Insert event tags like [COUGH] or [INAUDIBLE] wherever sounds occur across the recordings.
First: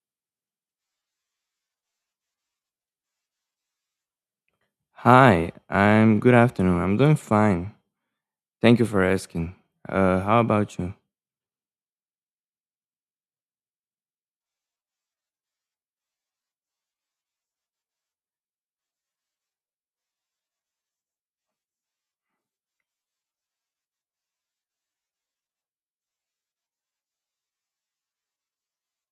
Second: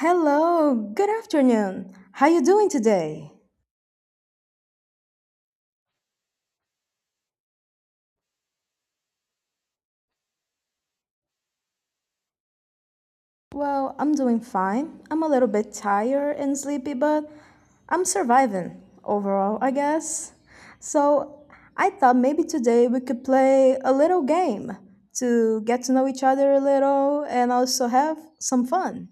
Hello, good afternoon. How you doing today? Hi, I'm good afternoon. I'm doing fine. Thank you for asking. How about you? Well, I'm doing fine. I'm a little bit tired and sleepy, but I'm surviving overall, I guess. So, I thought maybe today we could play a little game to get to know each other a little and also have some fun.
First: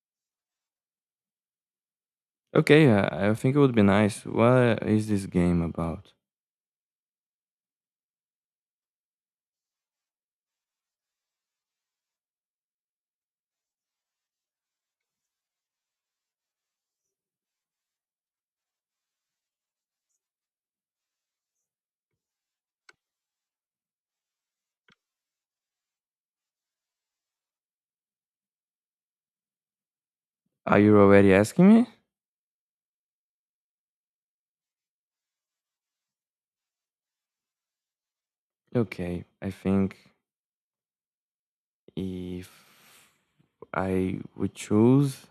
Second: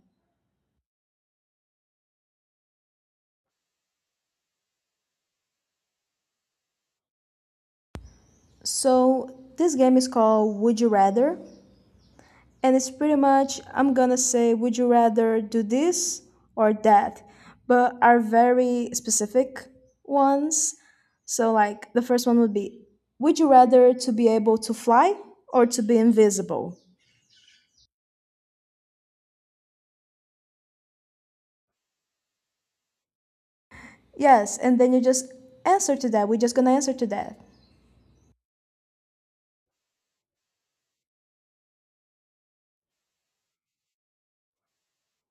Okay, I think it would be nice. What is this game about? So, this game is called Would You Rather, and it's pretty much I'm gonna say, would you rather do this or that? But are very specific ones. So like the first one would be, would you rather to be able to fly or to be invisible? Are you already asking me? Yes, and then you just answer to that. We're just gonna answer to that. Okay, I think if I would choose,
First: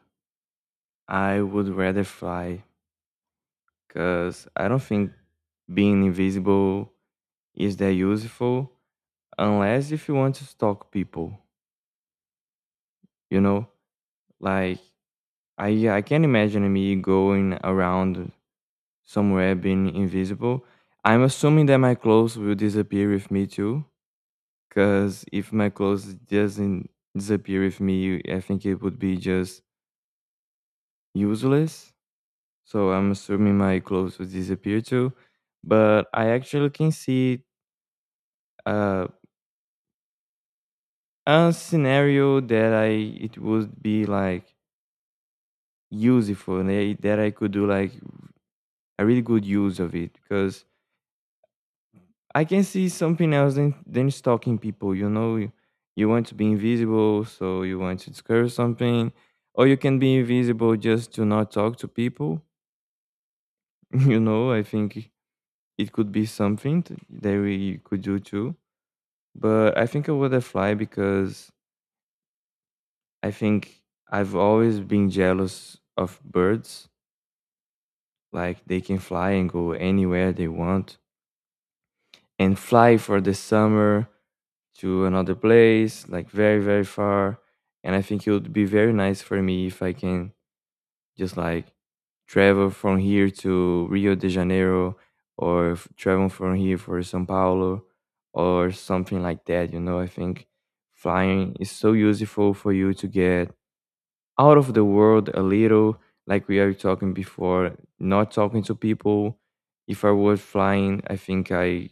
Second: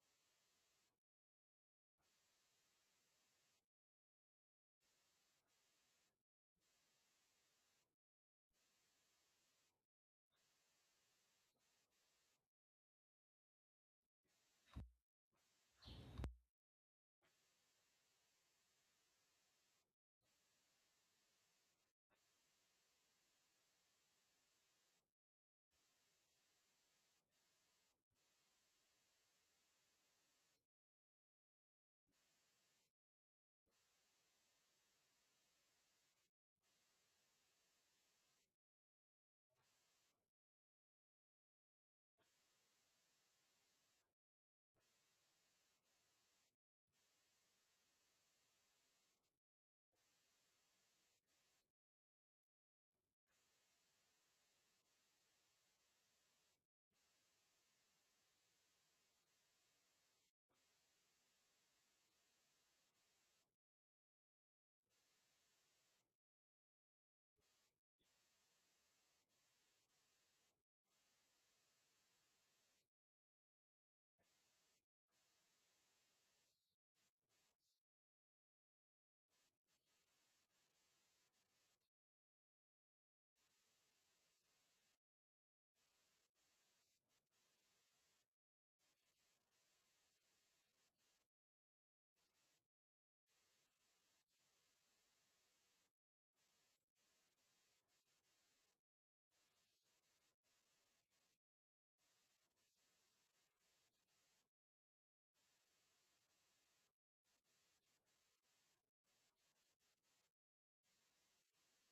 I would rather fly because I don't think being invisible is that useful unless if you want to stalk people, you know? Like, I can't imagine me going around somewhere being invisible. I'm assuming that my clothes will disappear with me too, because if my clothes doesn't disappear with me, I think it would be just useless. So I'm assuming my clothes will disappear too. But I actually can see uh, a scenario that I it would be like useful and that I could do like a really good use of it because I can see something else than stalking people. You know, you want to be invisible, so you want to discover something, or you can be invisible just to not talk to people. [LAUGHS] You know, I think it could be something that we could do too. But I think I would have fly because I think I've always been jealous of birds. Like they can fly and go anywhere they want and fly for the summer to another place, like very, very far. And I think it would be very nice for me if I can just like travel from here to Rio de Janeiro or travel from here for Sao Paulo or something like that. You know, I think flying is so useful for you to get out of the world a little, like we are talking before, not talking to people. If I was flying, I think I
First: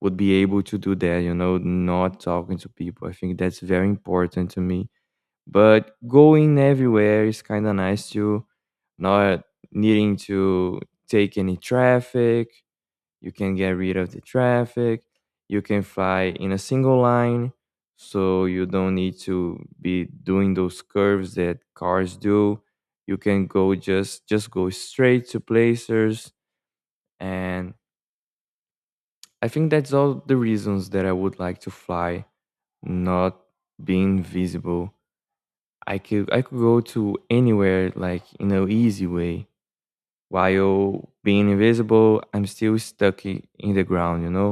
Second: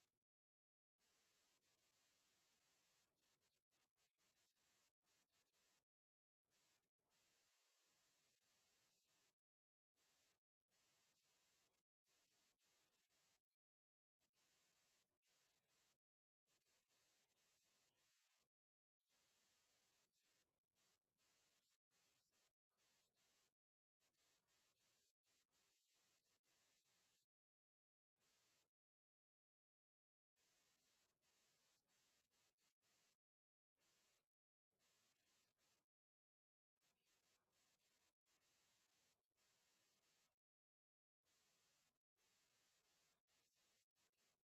would be able to do that, you know, not talking to people. I think that's very important to me. But going everywhere is kind of nice too, not needing to take any traffic. You can get rid of the traffic. You can fly in a single line, so you don't need to be doing those curves that cars do. You can go just go straight to places and I think that's all the reasons that I would like to fly. Not being visible. I could go to anywhere like in an easy way. While being invisible, I'm still stuck in the ground. You know,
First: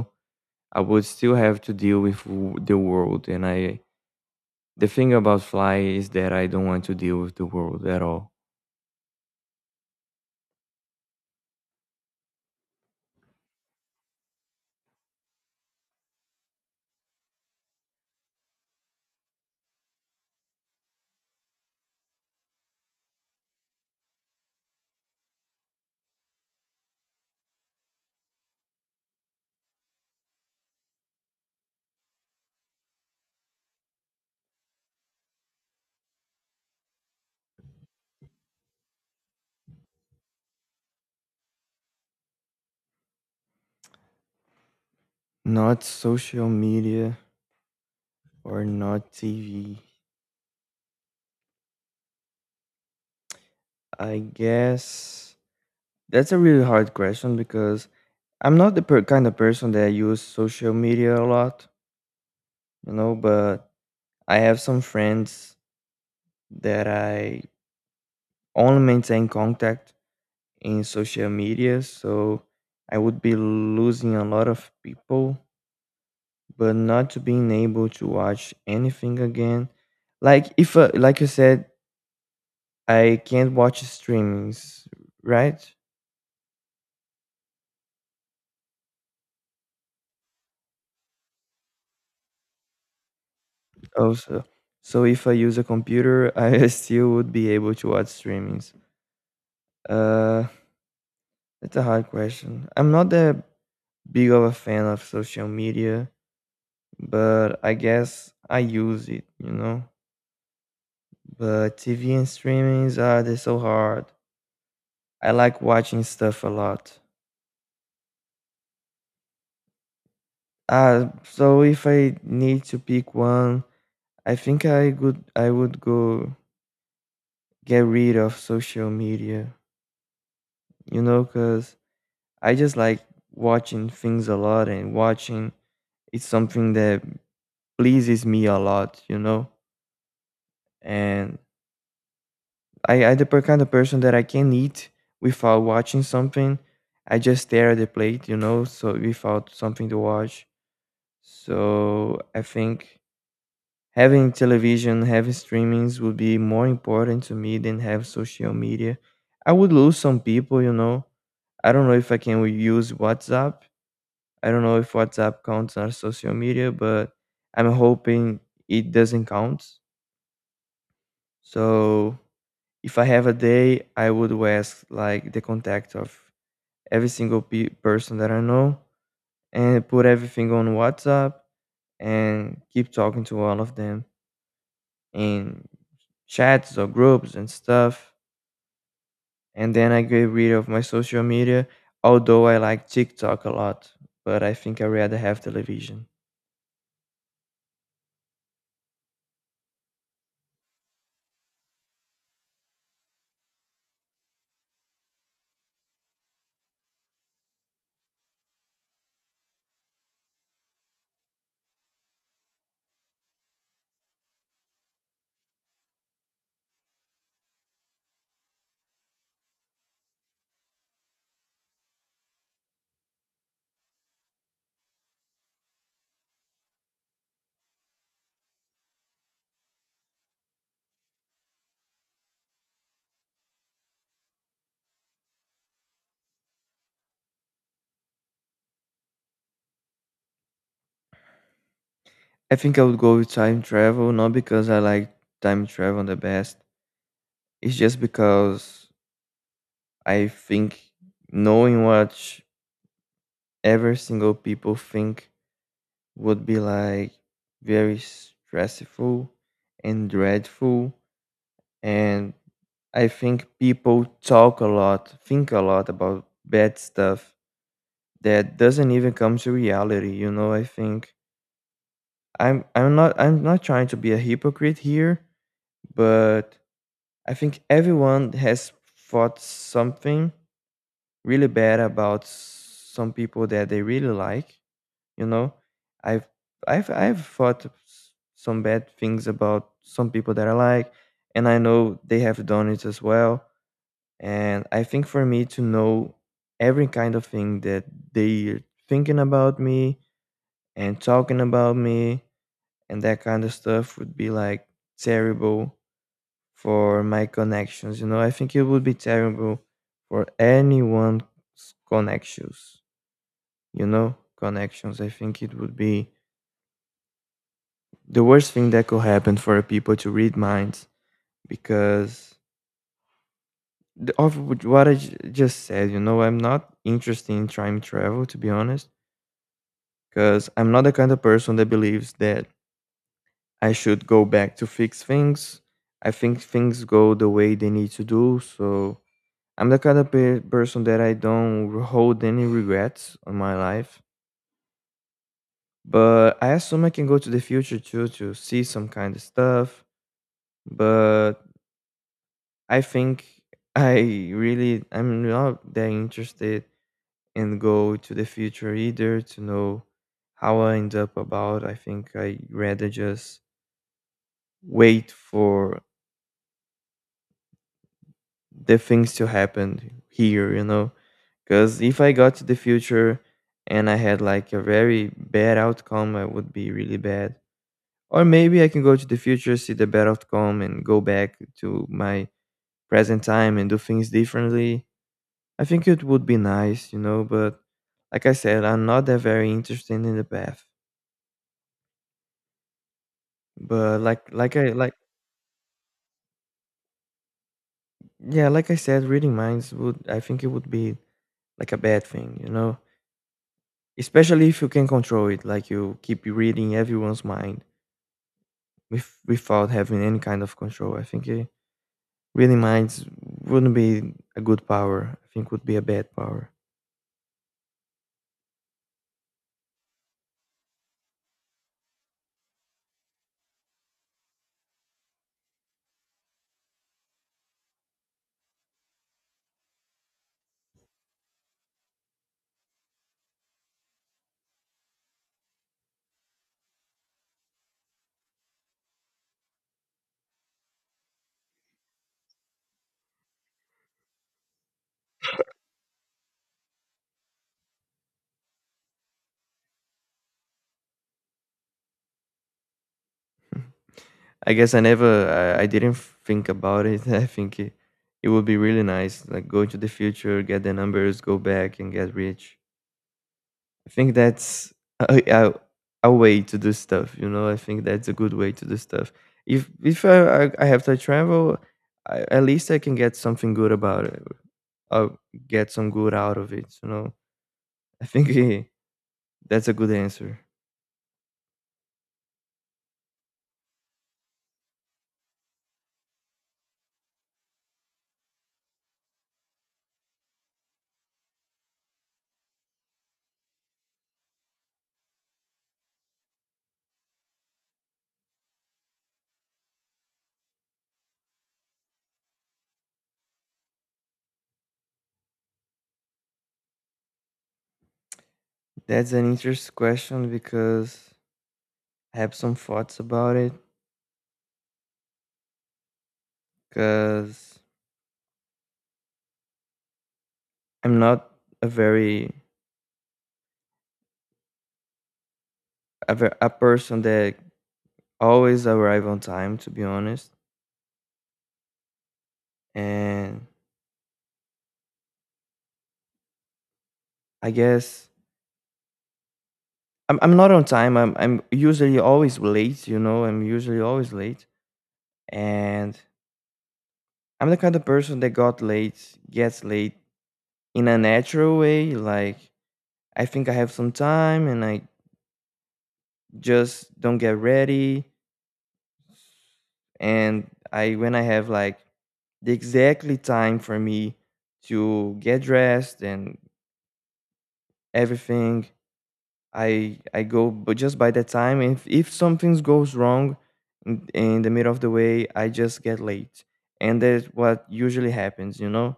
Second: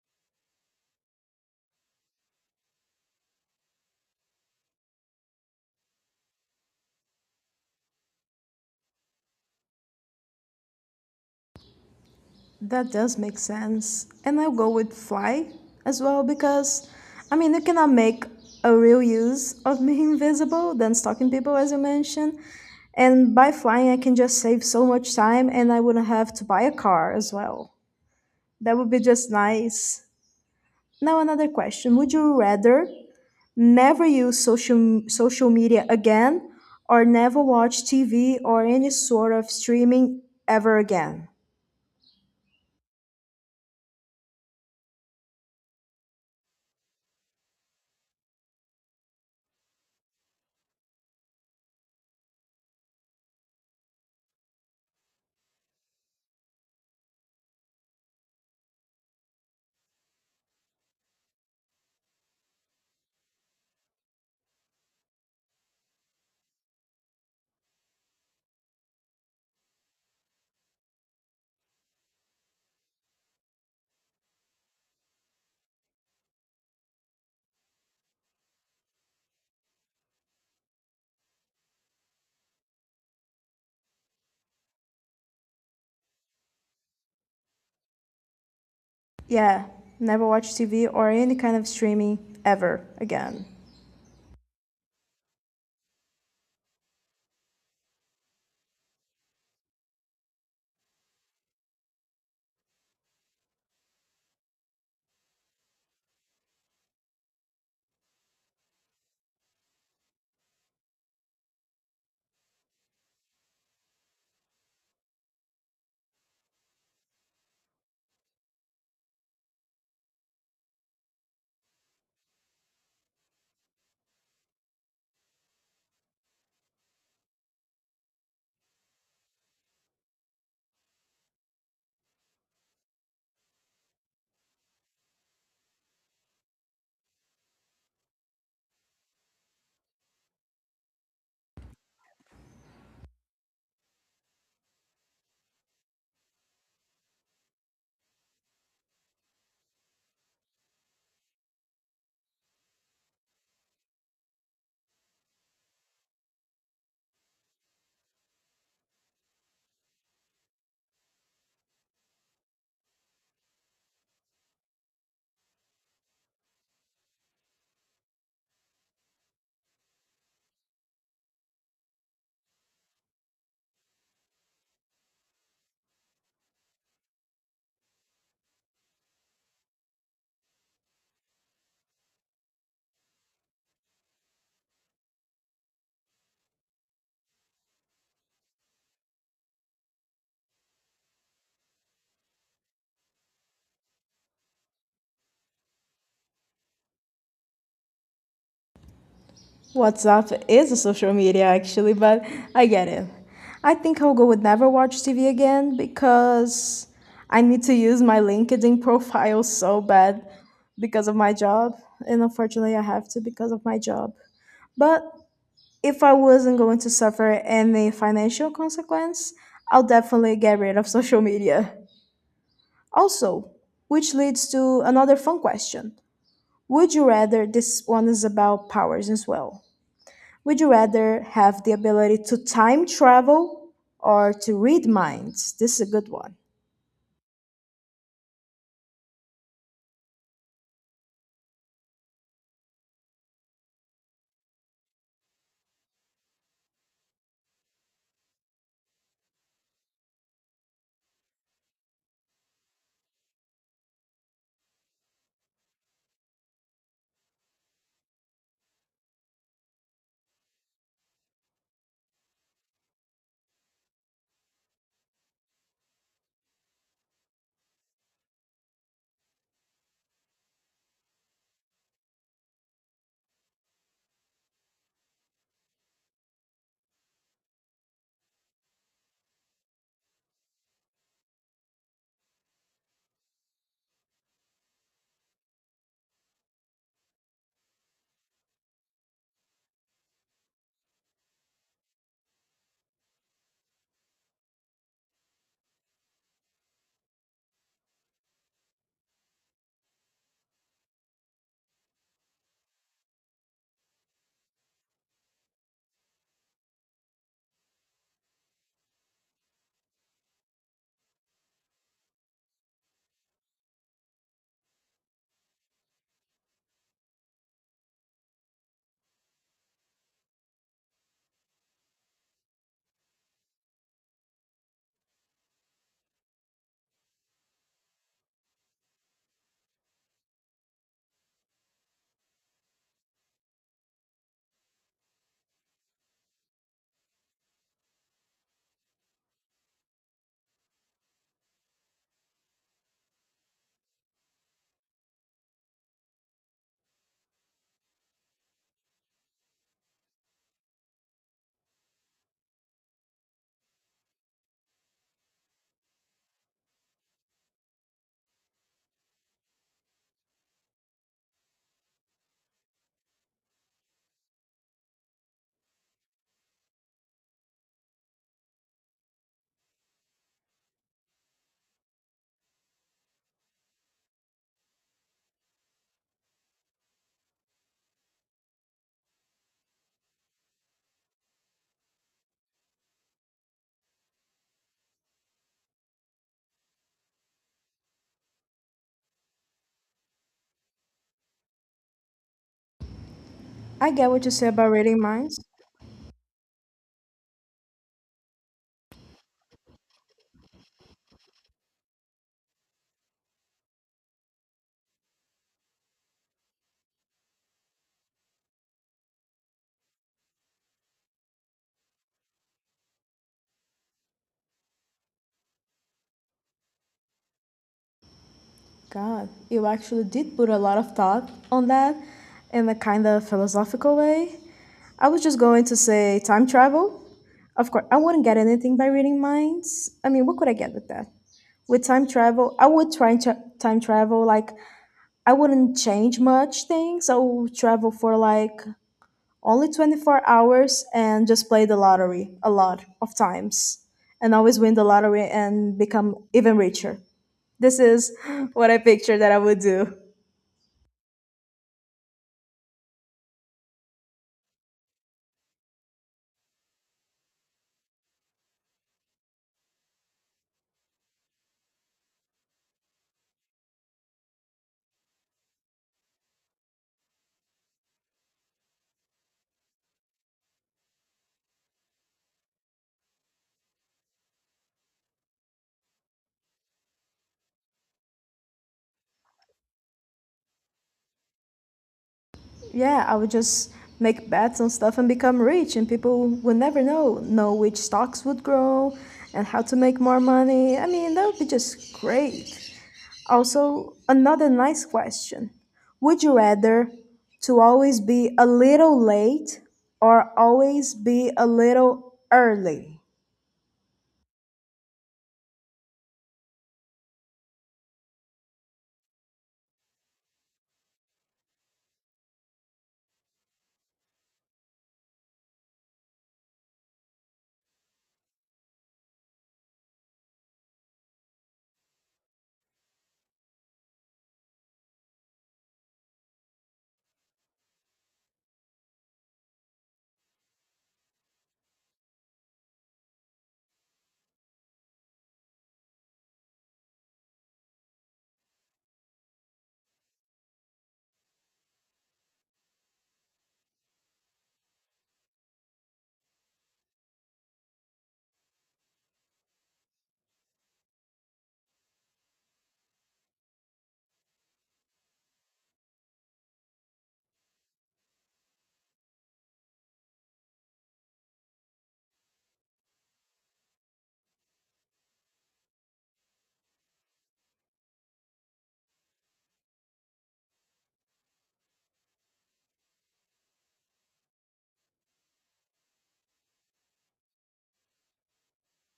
I would still have to deal with the world. And I the thing about fly is that I don't want to deal with the world at all. That does make sense. And I'll go with fly as well because, I mean, you cannot make a real use of being [LAUGHS] invisible than stalking people, as you mentioned. And by flying, I can just save so much time and I wouldn't have to buy a car as well. That would be just nice. Now, another question. Would you rather never use social media again, or never watch TV or any sort of streaming ever again? Not social media or not TV. I guess that's a really hard question because I'm not the kind of person that use social media a lot. You know, but I have some friends that I only maintain contact in social media, so I would be losing a lot of people. But not to being able to watch anything again, like if like you said, I can't watch streamings, right? Yeah, never watch TV or any kind of streaming ever again. Also, so if I use a computer, [LAUGHS] I still would be able to watch streamings. uh that's a hard question. I'm not that big of a fan of social media, but I guess I use it, you know? But TV and streamings are they so hard. I like watching stuff a lot. So if I need to pick one, I think I would go get rid of social media, you know, because I just like watching things a lot and watching it's something that pleases me a lot, you know, and I the kind of person that I can eat without watching something. I just stare at the plate, you know, so without something to watch. So I think having television, having streamings would be more important to me than have social media. I would lose some people, you know. I don't know if I can use WhatsApp. I don't know if WhatsApp counts as social media, but I'm hoping it doesn't count. So if I have a day, I would ask like the contact of every single person that I know and put everything on WhatsApp and keep talking to all of them in chats or groups and stuff. And then I get rid of my social media, although I like TikTok a lot, but I think I rather have television. WhatsApp is a social media actually, but I get it. I think I'll go with never watch TV again because I need to use my LinkedIn profile [LAUGHS] so bad because of my job. And unfortunately, I have to because of my job. But if I wasn't going to suffer any financial consequence, I'll definitely get rid of [LAUGHS] social media. Also, which leads to another fun question. Would you rather, this one is about powers as well, would you rather have the ability to time travel or to read minds? This is a good one. I think I would go with time travel, not because I like time travel the best. It's just because I think knowing what every single people think would be like very stressful and dreadful, and I think people talk a lot think a lot about bad stuff that doesn't even come to reality, you know. I think I'm not trying to be a hypocrite here, but I think everyone has thought something really bad about some people that they really like, you know. I've i've i've thought some bad things about some people that I like, and I know they have done it as well. And I think for me to know every kind of thing that they're thinking about me and talking about me and that kind of stuff would be like terrible for my connections, you know. I think it would be terrible for anyone's connections, you know, connections. I think it would be the worst thing that could happen for people to read minds because of what I just said, you know, I'm not interested in time travel to be honest, because I'm not the kind of person that believes that I should go back to fix things. I think things go the way they need to do, so I'm the kind of person that I don't hold any regrets on my life. But I assume I can go to the future too to see some kind of stuff. But I think I I'm not that interested in go to the future either to know how I end up about. I think I rather just wait for the things to happen here, you know. Because if I got to the future and I had like a very bad outcome, I would be really bad. Or maybe I can go to the future, see the bad outcome, and go back to my present time and do things differently. I think it would be nice, you know, but like I said, I'm not that very interested in the path. I But get what you say like I about like reading minds. yeah, like I said, reading minds would I think it would be like a bad thing, you know? Especially if you can control it, like you keep reading everyone's mind without having any kind of control. I think reading minds wouldn't be a good power. I think would be a bad power. God, you actually did put a lot of thought on that in a kind of philosophical way. I was just going to say time travel. Of course, I wouldn't get anything by reading minds. I mean, what could I get with that? With time travel, I would try and time travel. Like, I wouldn't change much things. I would travel for like only 24 hours and just play the lottery a lot of times and always win the lottery and become even richer. This is [GASPS] [LAUGHS] what I picture that I would do. I guess I never, I didn't think about it. [LAUGHS] I think it would be really nice, like go to the future, get the numbers, go back and get rich. I think that's a, a, a way to do stuff, you know? I think that's a good way to do stuff. If I have to travel, at least I can get something good about it. I'll get some good out of it, you know? I think [LAUGHS] that's a good answer. Yeah, I would just make bets on stuff and become rich and people would never know which stocks would grow and how to make more money. I mean, that would be just great. Also, another nice question. Would you rather to always be a little late or always be a little early? That's an interesting question because I have some thoughts about it because I'm not a very a, ver- a person that always arrive on time to be honest. And I guess I'm not on time. I'm usually always late, you know, I'm usually always late. And I'm the kind of person that got late gets late in a natural way. Like I think I have some time and I just don't get ready. And I when I have like the exactly time for me to get dressed and everything, I go but just by the time, if something goes wrong in the middle of the way, I just get late, and that's what usually happens, you know.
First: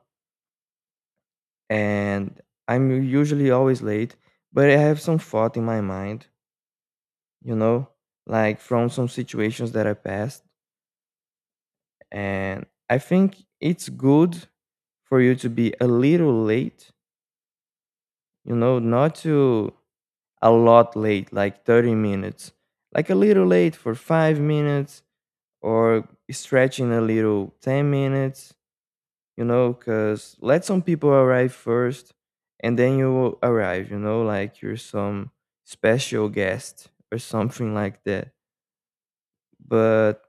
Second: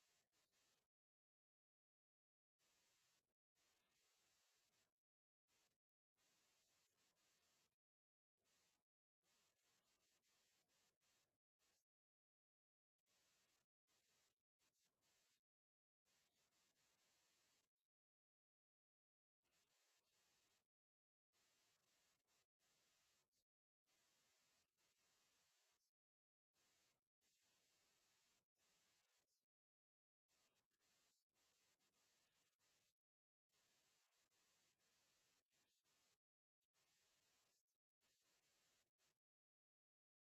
And I'm usually always late, but I have some thought in my mind, you know, like from some situations that I passed. And I think it's good for you to be a little late, you know, not to a lot late, like 30 minutes, like a little late for 5 minutes or stretching a little 10 minutes, you know, because let some people arrive first, and then you will arrive, you know, like you're some special guest or something like that. But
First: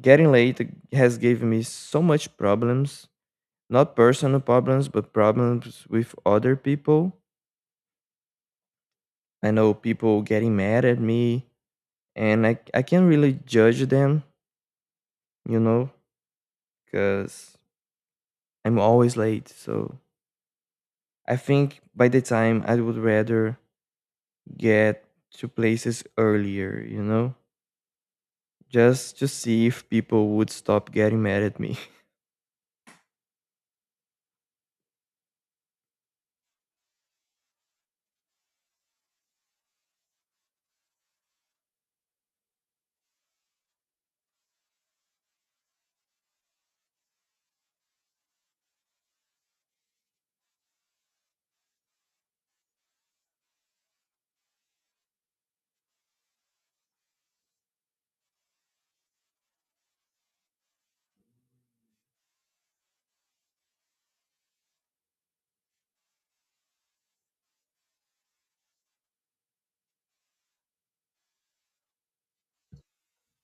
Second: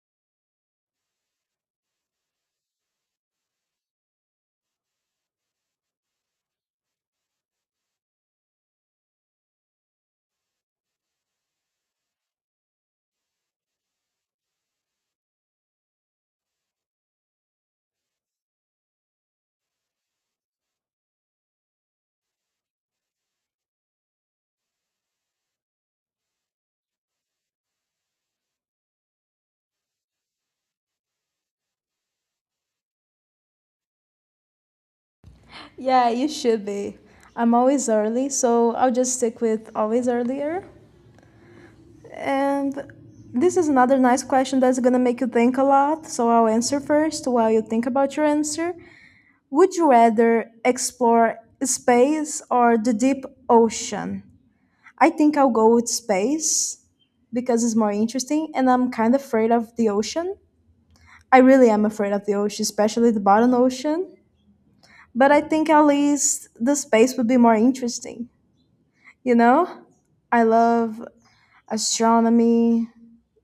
getting late has given me so much problems, not personal problems, but problems with other people. I know people getting mad at me, and I can't really judge them, you know, because I'm always late. So I think by the time I would rather get to places earlier, you know, just to see if people would stop getting mad at me. Yeah, you should be. I'm always early, so I'll just stick with always earlier. And this is another nice question that's gonna make you think a lot, so I'll answer first while you think about your answer. Would you rather explore space or the deep ocean? I think I'll go with space because it's more interesting, and I'm kind of afraid of the ocean. I really am afraid of the ocean, especially the bottom ocean. But I think at least the space would be more interesting, you know? I love astronomy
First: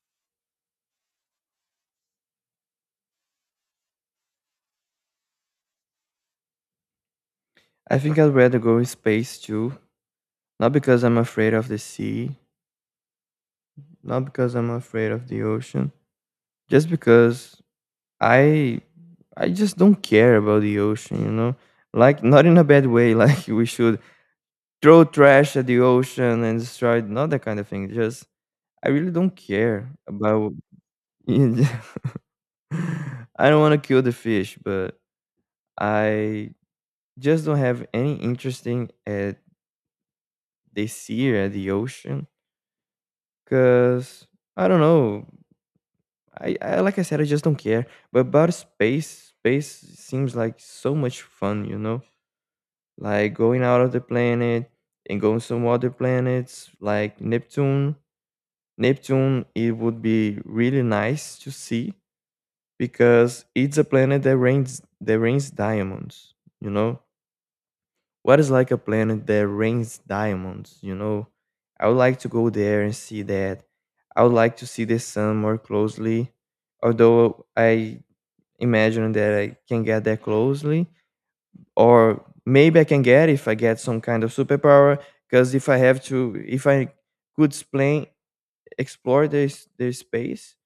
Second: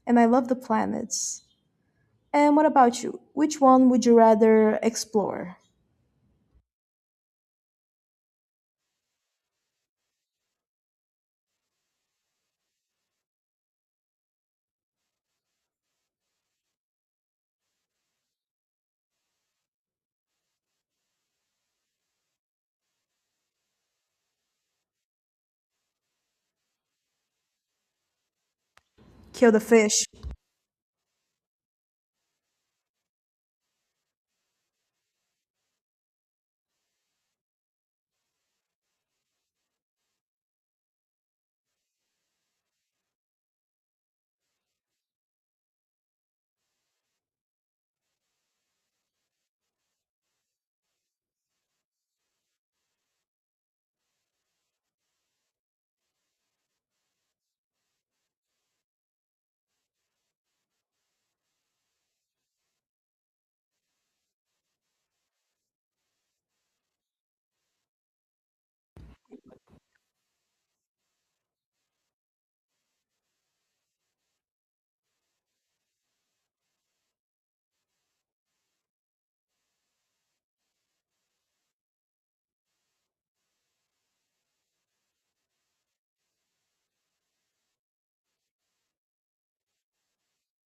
and I love the planets. And what about you? Which one would you rather explore? [LAUGHS] I think I'd rather go in space too, not because I'm afraid of the sea, not because I'm afraid of the ocean, just because I I just don't care about the ocean. Like not in a bad way, [LAUGHS] like we should throw trash at the ocean and destroy it, not that kind of thing. Just I really don't Kill the care fish. about. [LAUGHS] I don't want to kill the fish, but I just don't have any interest in at the sea or at the ocean because I don't know. I, like I said, I just don't care. But about space, space seems like so much fun, like going out of the planet and going some other planets like Neptune. Neptune, it would be really nice to see because it's a planet that rains diamonds. You know what is like a planet that rains diamonds? I would like to go there and see that. I would like to see the sun more closely, although I imagine that I can get that closely, or maybe I can get if I get some kind of superpower. Because if I could explain explore this space,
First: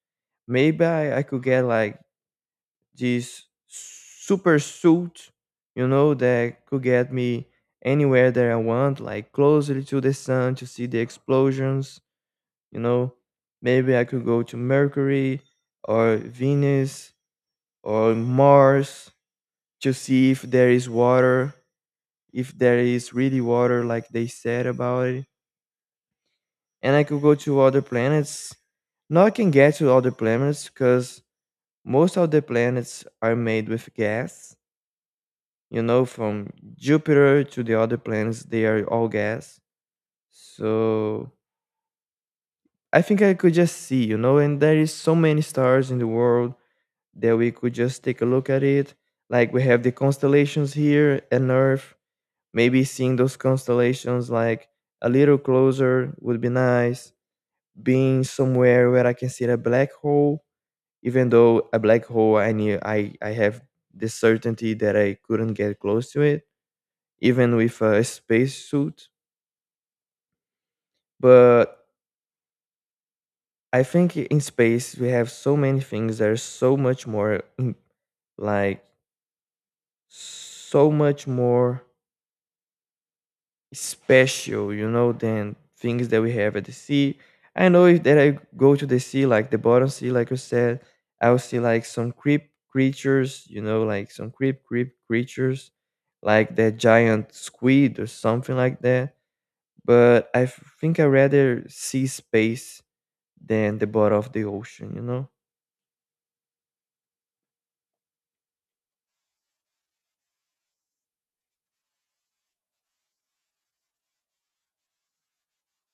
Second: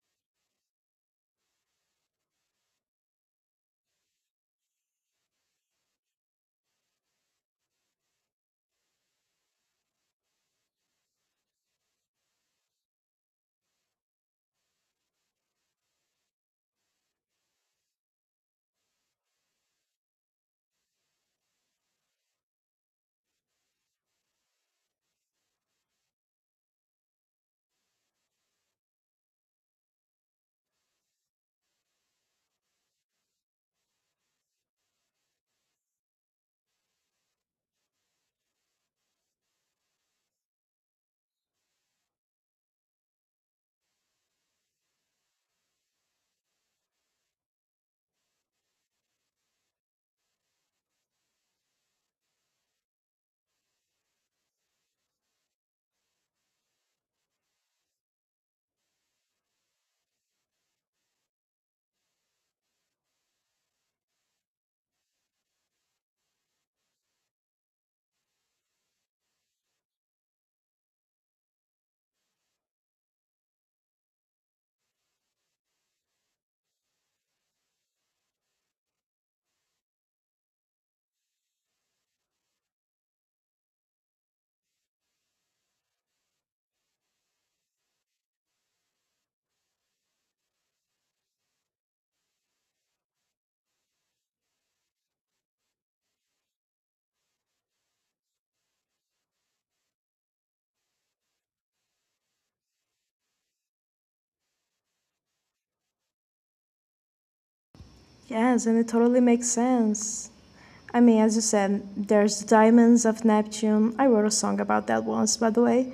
maybe I could get like this super suit, that could get me anywhere that I want, like closer to the sun to see the explosions, you know. Maybe I could go to Mercury or Venus or Mars to see if there is water, if there is really water, like they said about it. And I could go to other planets. Now I can get to other planets because most of the planets are made with gas, from Jupiter to the other planets, they are all gas. So I think I could just see, and there is so many stars in the world that we could just take a look at it. Like we have the constellations here and Earth. Maybe seeing those constellations like a little closer would be nice. Being somewhere where I can see a black hole, even though a black hole I have the certainty that I couldn't get close to it even with a spacesuit. But I think in space we have so many things, there's so like so much more special, than things that we have at the sea. I know if that I go to the sea, like the bottom sea, like you said, I'll see like some creep creatures, like some creep creep creatures, like that giant squid or something like that. But think I rather see space than the bottom of the ocean. Yes, and it totally makes sense. I mean, as you said, there's the diamonds of Neptune. I wrote a song about that once, by the way.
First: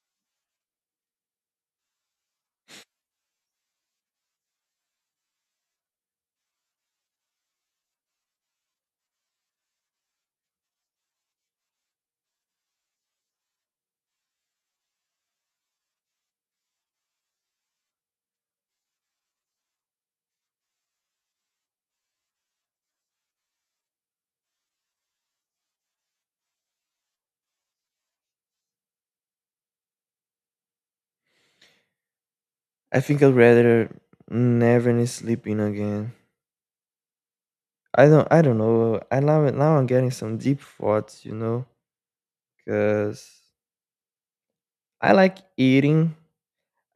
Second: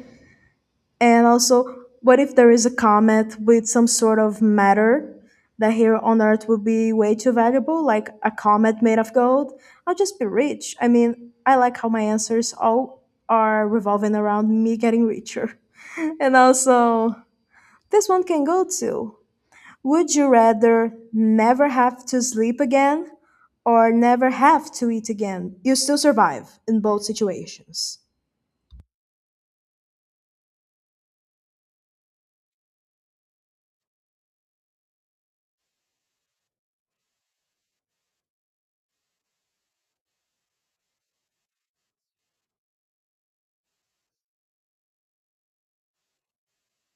And also, what if there is a comet with some sort of matter that here on Earth would be way too valuable, like a comet made of gold? I'll just be rich. I mean, I like how my answers all are revolving around me getting richer. [LAUGHS] And also, this one can go too. Would you rather never have to sleep again or never have to eat again? You still survive in both situations. I think I'd rather never need sleeping again. I don't know. I now I'm getting some deep thoughts, because I like eating.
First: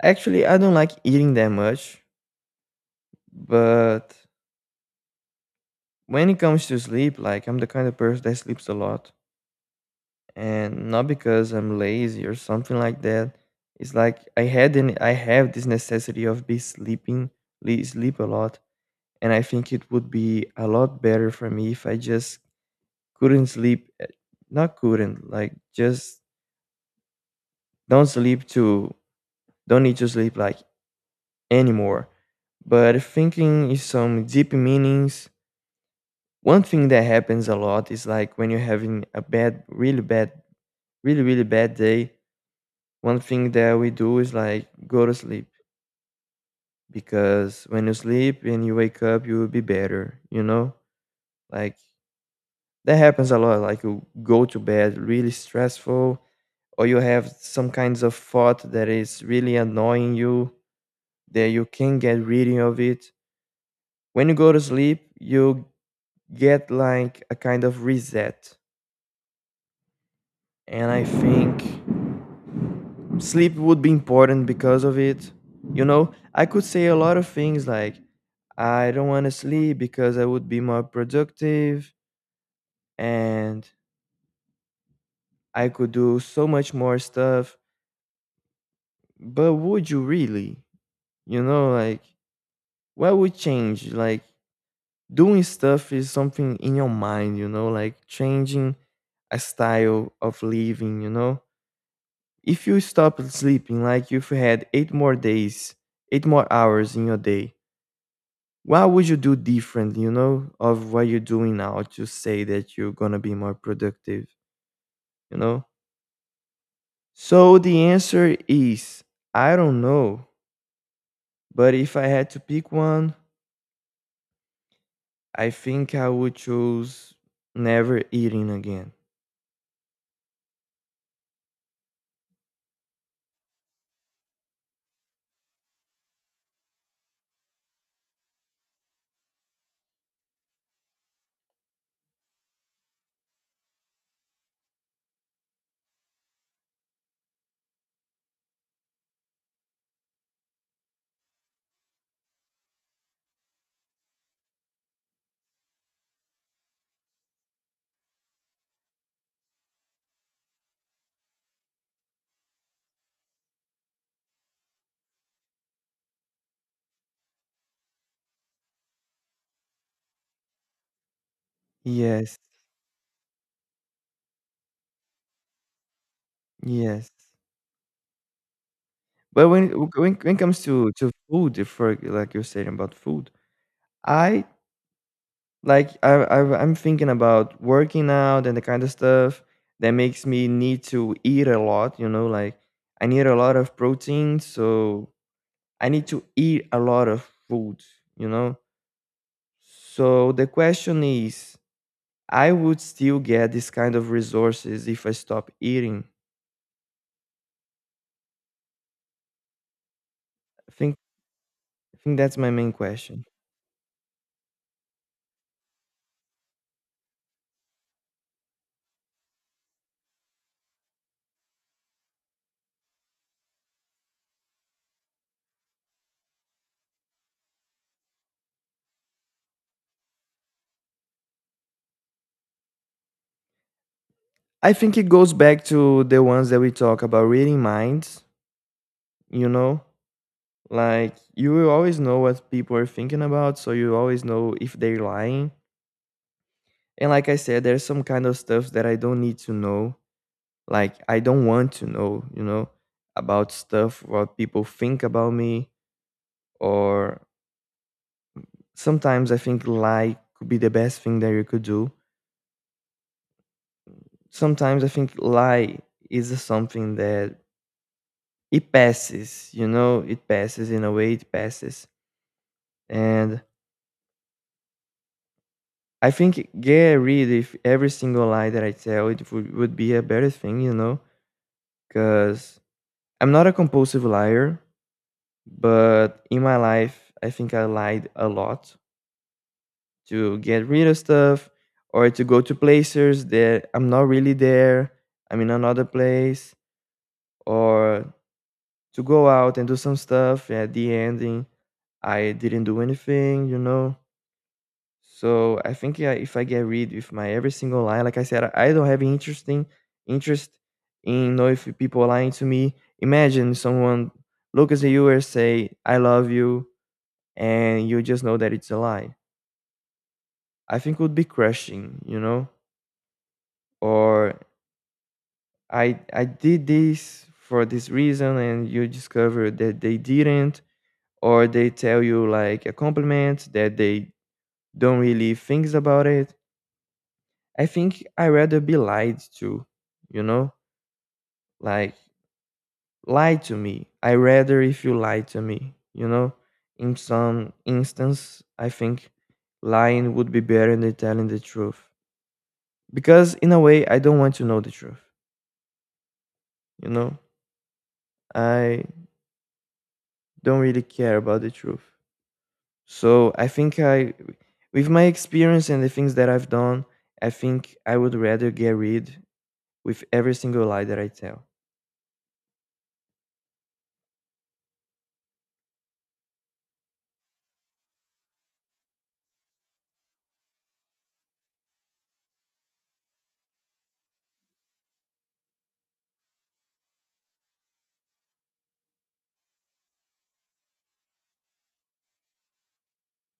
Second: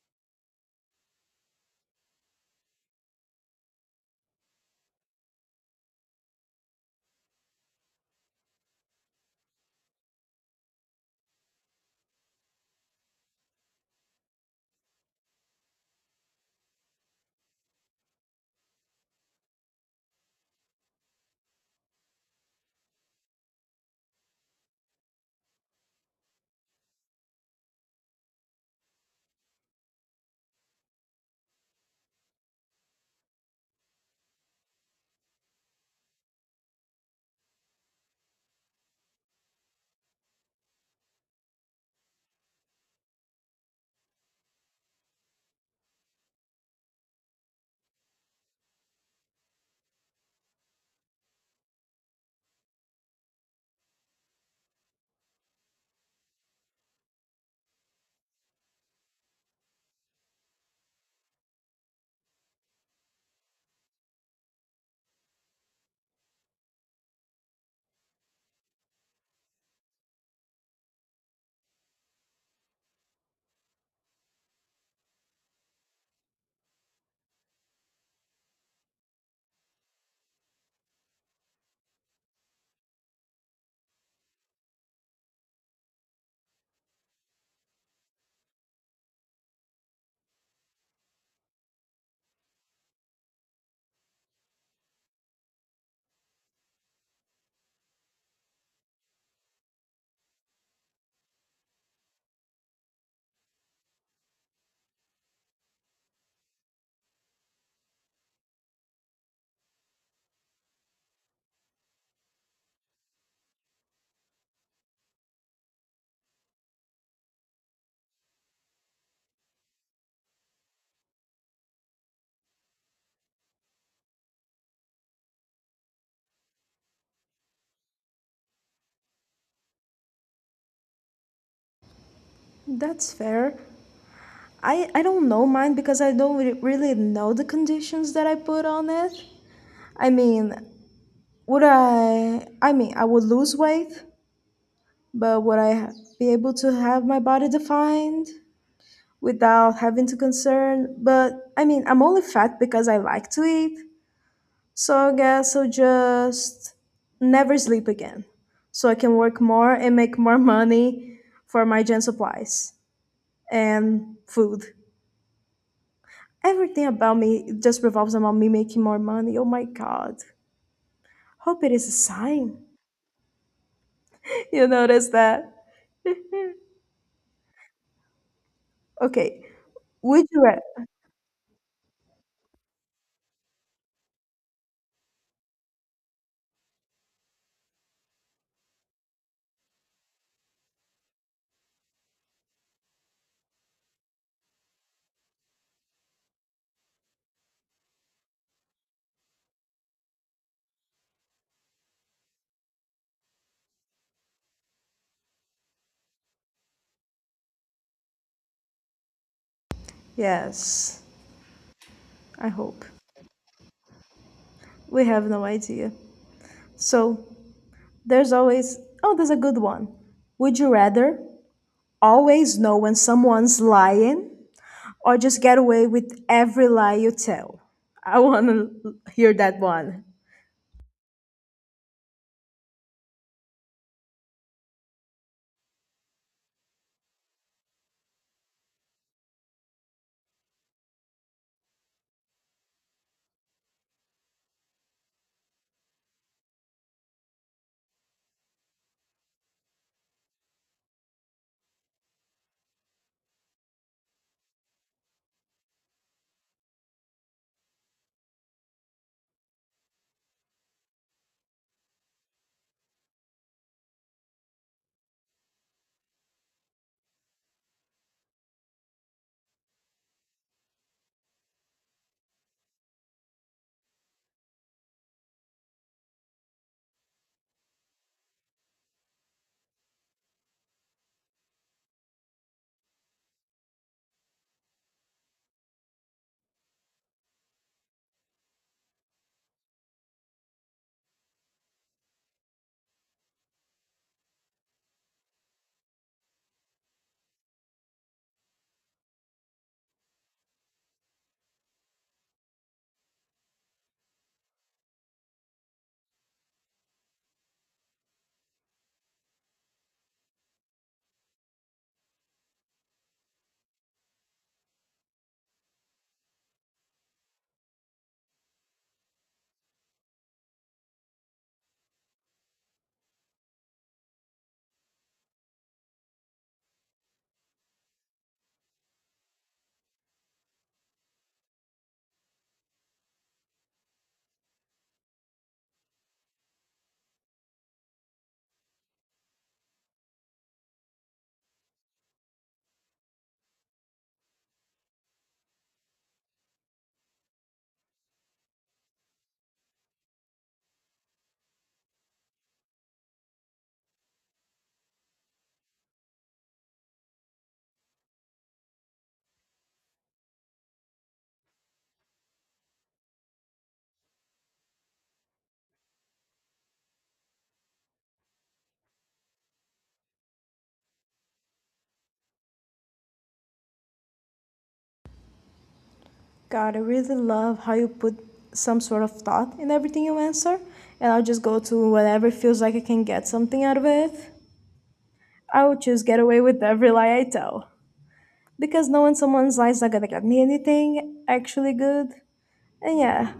Actually, I don't like eating that much, but when it comes to sleep, like I'm the kind of person that sleeps a lot, and not because I'm lazy or something like that. It's like I had an I have this necessity of be sleeping, sleep a lot, and I think it would be a lot better for me if I just couldn't sleep, not couldn't, like, just don't sleep to don't need to sleep, like, anymore. But thinking is some deep meanings. One thing that happens a lot is like when you're having a bad, really bad, really really bad day. One thing that we do is like go to sleep, because when you sleep and you wake up you will be better, like that happens a lot. Like you go to bed really stressful, or you have some kinds of thought that is really annoying you, that you can't get rid of it. When you go to sleep you get like a kind of reset, and I think sleep would be important because of it. I could say a lot of things, like I don't want to sleep because I would be more productive, and I could do so much more stuff. But would you really, like what would change, like doing stuff is something in your mind, like changing a style of living. If you stop sleeping, like if you had eight more days, eight more hours in your day, what would you do different, of what you're doing now to say that you're gonna be more productive, you know? So the answer is I don't know. But if I had to pick one, I think I would choose never eating again. That's fair. I don't know mine because I don't really know the conditions that I put on it. I mean, would I? I mean, I would lose weight, but would I be able to have my body defined without having to concern? But I mean, I'm only fat because I like to eat. So I guess I'll just never sleep again. So I can work more and make more money for my gen supplies and food. Everything about me just revolves around me making more money. Oh my God. Hope it is a Yes, sign. [LAUGHS] You notice that? [LAUGHS] yes. Okay. But when when Would when it you comes rather? to food, if for like you're saying about food, I like I'm thinking about working out and the kind of stuff that makes me need to eat a lot. You know, like I need a lot of protein, so I need to eat a lot of food. You know, so the question is, I would still get this kind of resources if I stop eating. I think Yes, I think that's I my main hope. question. We have no idea. So there's always, oh, there's a good one. Would you rather always know when someone's lying or just get away with every lie you tell? I want to hear that one. I think it goes back to the ones that we talk about reading minds, you know? Like you will always know what people are thinking about, so you always know if they're lying. And like I said, there's some kind of stuff that I don't need to know. Like I don't want to know, about stuff what people think about me, or sometimes I think lie could be the best thing that you could do. Sometimes I think lie is something that it passes, it passes in a way it passes. And I think get rid of every single lie that I tell. It would be a better thing, because I'm not a compulsive liar, but in my life, I think I lied a lot to get rid of stuff, or to go to places that I'm not really there. I'm in another place, or to go out and do some stuff. At the ending, I didn't do anything. So I think yeah, if I get rid with my every single lie, like I said, I don't have interesting interest in know if people lying to me. Imagine someone looks at you and say, "I love you," and you just know that it's a lie. I think would be crushing. Or I did this for this reason, and you discover that they didn't, or they tell you like a compliment that they don't really think about it. I think I rather be lied to, you know? Like lie to me. I rather if you lie to me? In some instance, I think lying would be better than telling the truth. Because in a way I don't want to know the truth, you know? I don't really care about the truth. So I think I, with my experience and the things that I've done, I think I would rather get rid with every single lie that I tell. God, I really love how you put some sort of thought in everything you answer, and I'll just go to whatever feels like I can get something out of it. I will just get away with every lie I tell. Because knowing someone's lies is not gonna get me anything actually good. And yeah,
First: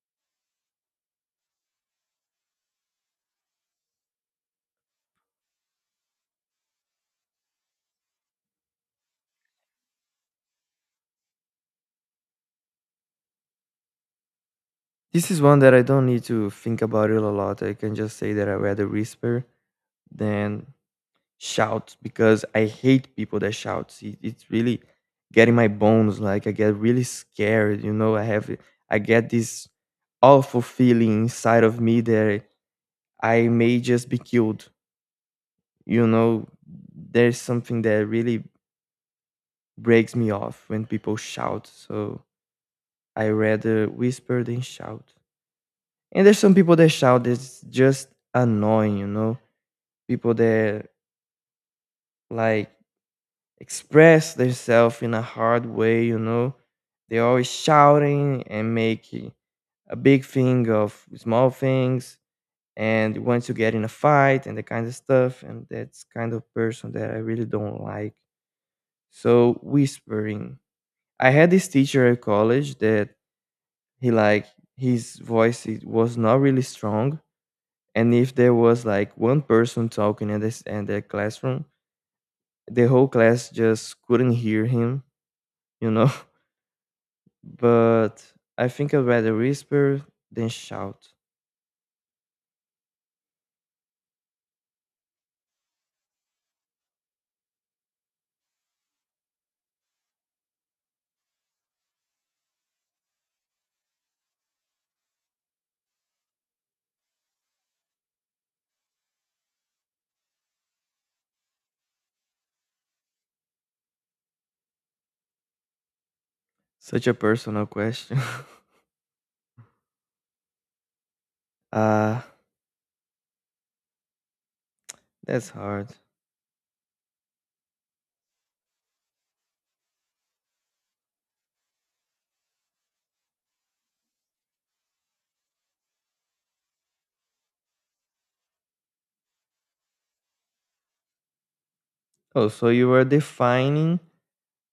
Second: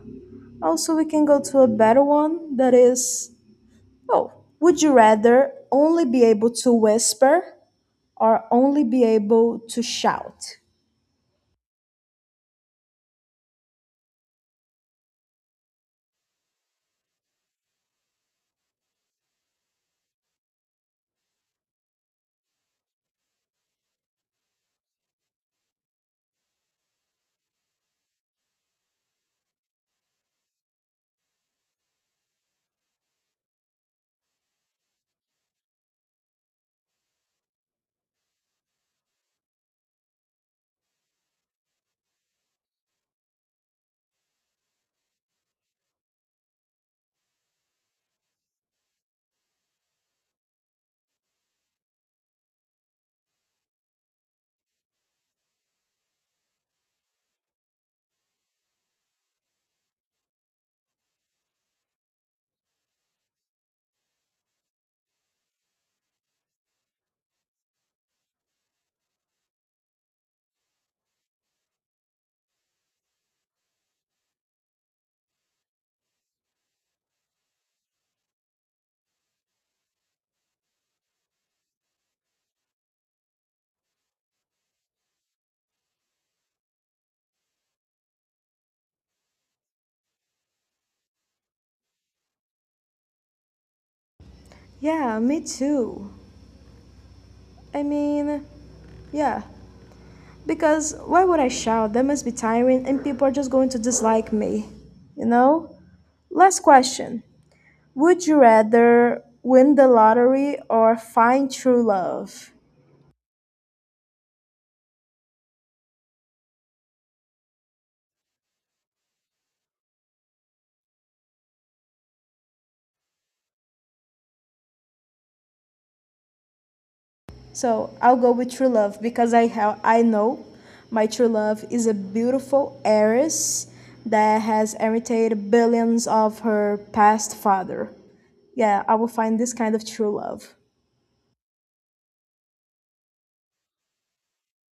also we can go to a better one that is, oh, would you rather only be able to whisper or only be able to shout? This is one that I don't need to think about it a lot. I can just say that I rather whisper than shout, because I hate people that shout. It's really getting my bones. Like I get really scared. You know, I get this awful feeling inside of me that I may just be killed. You know, there's something that really breaks me off when people shout. So I rather whisper than shout. And there's some people that shout that's just annoying? People that like express themselves in a hard way? They're always shouting and making a big thing of small things and want to get in a fight and that kind of stuff. And that's kind of person that I really don't like. So whispering. I had this teacher at college that he, like, his voice it was not really strong, and if there was like one person talking in this in the classroom, the whole class just couldn't hear him, you know [LAUGHS] but I think I'd rather whisper than shout. Yeah, me too. I mean, yeah. Because why would I shout? That must be tiring, and people are just going to dislike me, you know? Last question. Would you rather win the lottery or find true love? Such a personal question. [LAUGHS] uh that's hard. So I'll go with true love because I know my true love is a beautiful heiress that has inherited billions of her past father. Yeah, I will find this kind of true love. Oh, so you are defining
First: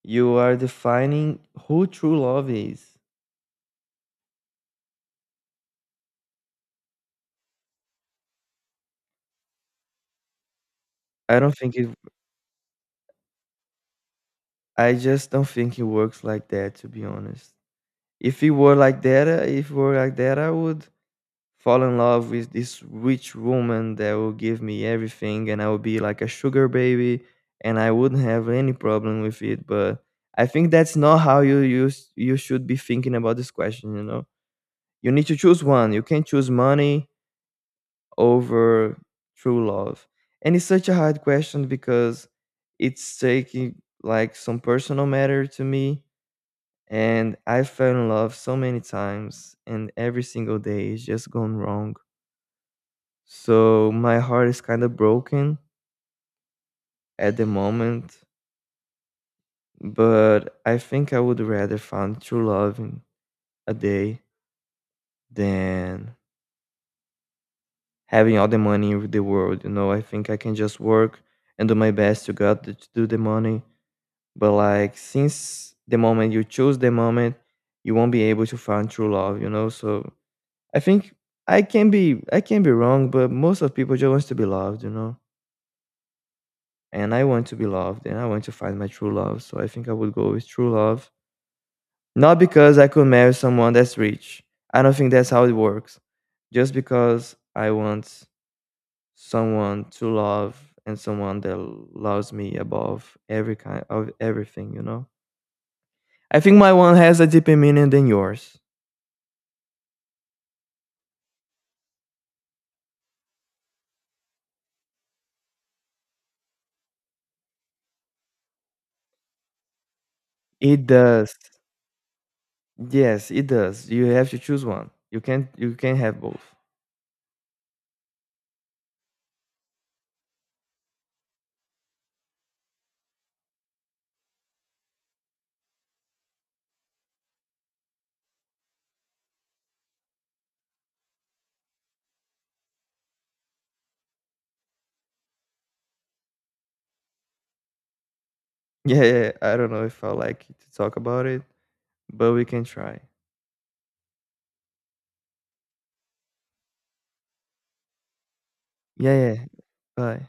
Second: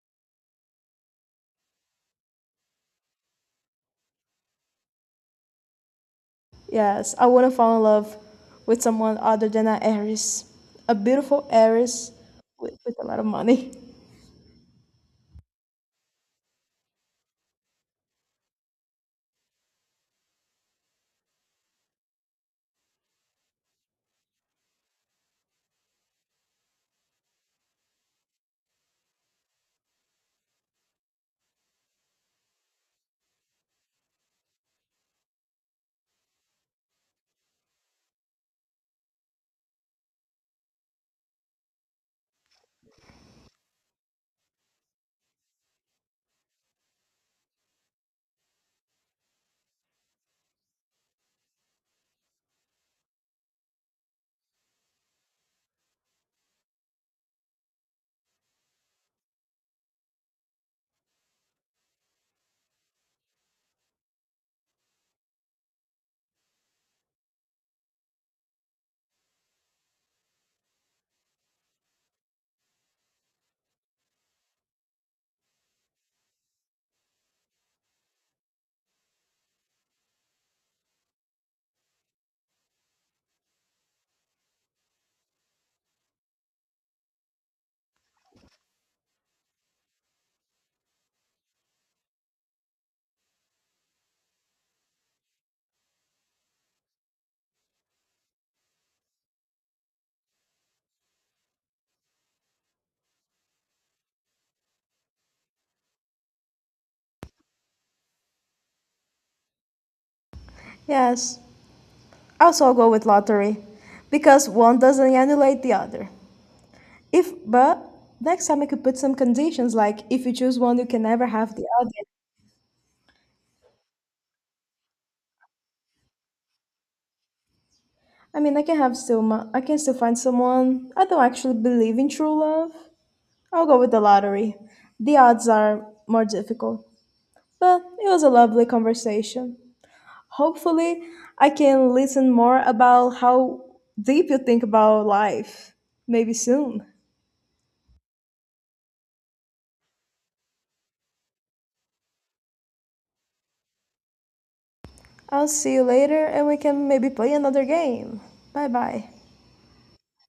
you are defining who true love is. Yes, I want to fall in love with someone other than an heiress, a i beautiful don't think it heiress with a lot of money. I just don't think it works like that, to be honest. If it were like that if it were like that I would fall in love with this rich woman that will give me everything, and I will be like a sugar baby, and I wouldn't have any problem with it. But I think that's not how you use you should be thinking about this question, you know. You need to choose one. You can't choose money over true love. And it's such a hard question because it's taking like some personal matter to me. And I fell in love so many times and every single day it's just gone wrong, so my heart is kind of broken at the moment, but I think I would rather find true love in a day than having all the money in the world. You know, I think I can just work and do my best to get the, to do the money. But like since the moment you choose the moment, you won't be able to find true love. You know, so I think I can be wrong, but most of people just wants to be loved. You know. And I want to be loved and I want to find my true love. So I think I would go with true love. Not because I could marry someone that's rich. I don't think that's how it works. Just because I want someone to love and someone that loves me above every kind of everything? I think my one has a deeper meaning than yours. Yes, also I'll go with lottery because one doesn't annulate the other. If, but next time I could put some conditions like if you choose one, you It can never does. have the other. Yes, it does. You have to choose one. You can't have both. [LAUGHS] I mean, I can have still, I can still find someone. I don't actually believe in true love. I'll go with the lottery. The odds are more difficult, but it was a lovely conversation. Hopefully, I can listen more about how deep you think about life. Maybe soon. Yeah, yeah. Yeah. I don't know if I like to talk about it, but we can try. I'll see you later and we can maybe play another game. Bye bye. Yeah, yeah. Bye.